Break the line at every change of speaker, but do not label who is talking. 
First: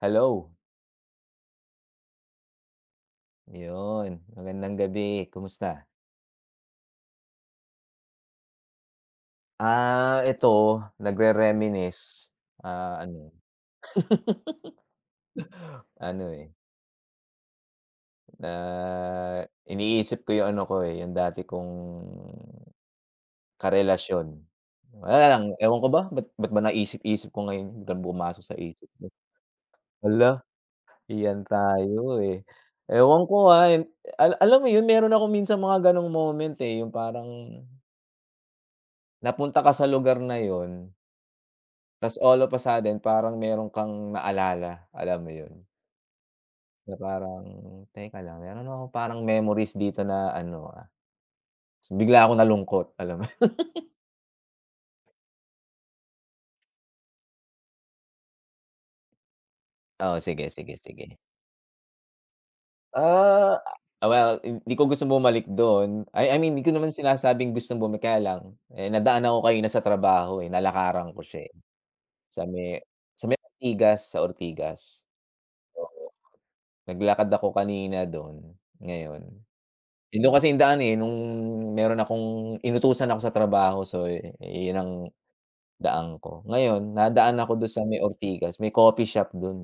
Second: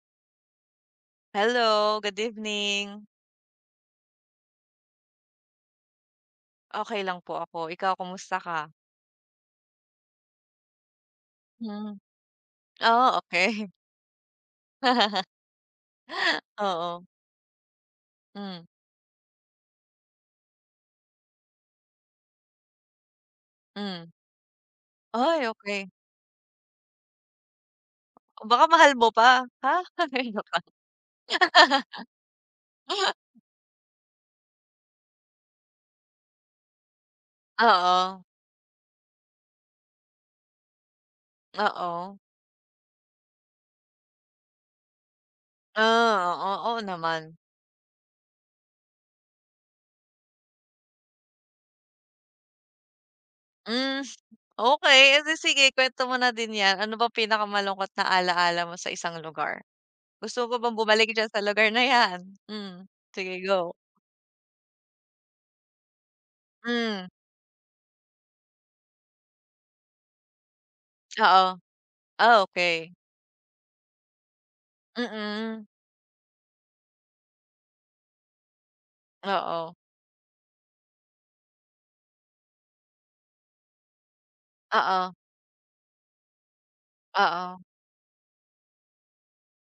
Hello.
Hello, good evening.
Yun, magandang gabi. Kumusta?
Okey lang po ako. Ikaw kumusta ka?
Ah, ito
Mm.
nagrere-reminisce, ah,
Ah,
ano.
okey.
Ano, eh
Oo.
Na
Mm.
iniisip ko yung ano ko, eh, yung dati kong
Mm.
karelasyon. Wala lang.
Ay
Ewan
okey.
ko ba ba't ba't ba naisip-isip ko ngayon biglang pumasok sa
Baka
isip
mahal mo
ko.
pa? Ha! Hay
Hala.
naku.
Iyan tayo, eh. Ewan ko nga ay alam mo yun, meron akong minsan mga gano'ng moment, eh, yung parang
Oo.
napunta ka sa lugar na yun
Oo.
tapos all of a sudden parang meron kang naalala, alam mo yun?
Ah, oo, oo
Na
naman.
parang teka lang, meron akong parang memories dito na ano, ah tapos bigla akong nalungkot. Alam mo yun.
Mm. Okey edi sige kuwento mo na din 'yan. Ano bang pinakamalungkot na ala-ala mo sa isang lugar?
Oh,
Gusto
sige,
mo bang
sige,
bumalik
sige.
diyan sa lugar na 'yan? Mm, sige
Ah,
go.
well, hindi ko gusto bumalik dun, ay I mean 'di ko naman
Mm.
sinasabing gustong bumalik kaya lang, eh, nadaan ako kanina sa trabaho, eh, nalakaran ko siya, eh,
Oo. Ah,
sa may
okey.
sa may Ortigas, sa Ortigas.
Mm.
Oo. Naglakad ako kanina do'n, ngayon
Oo.
eh, dun kasi yung daan, eh, nung meron akong inutusan ako sa trabaho so, yun ang
Oo.
daan ko. Ngayon nadaan ako
Oo.
dun sa may Ortigas, may coffee shop dun, eh.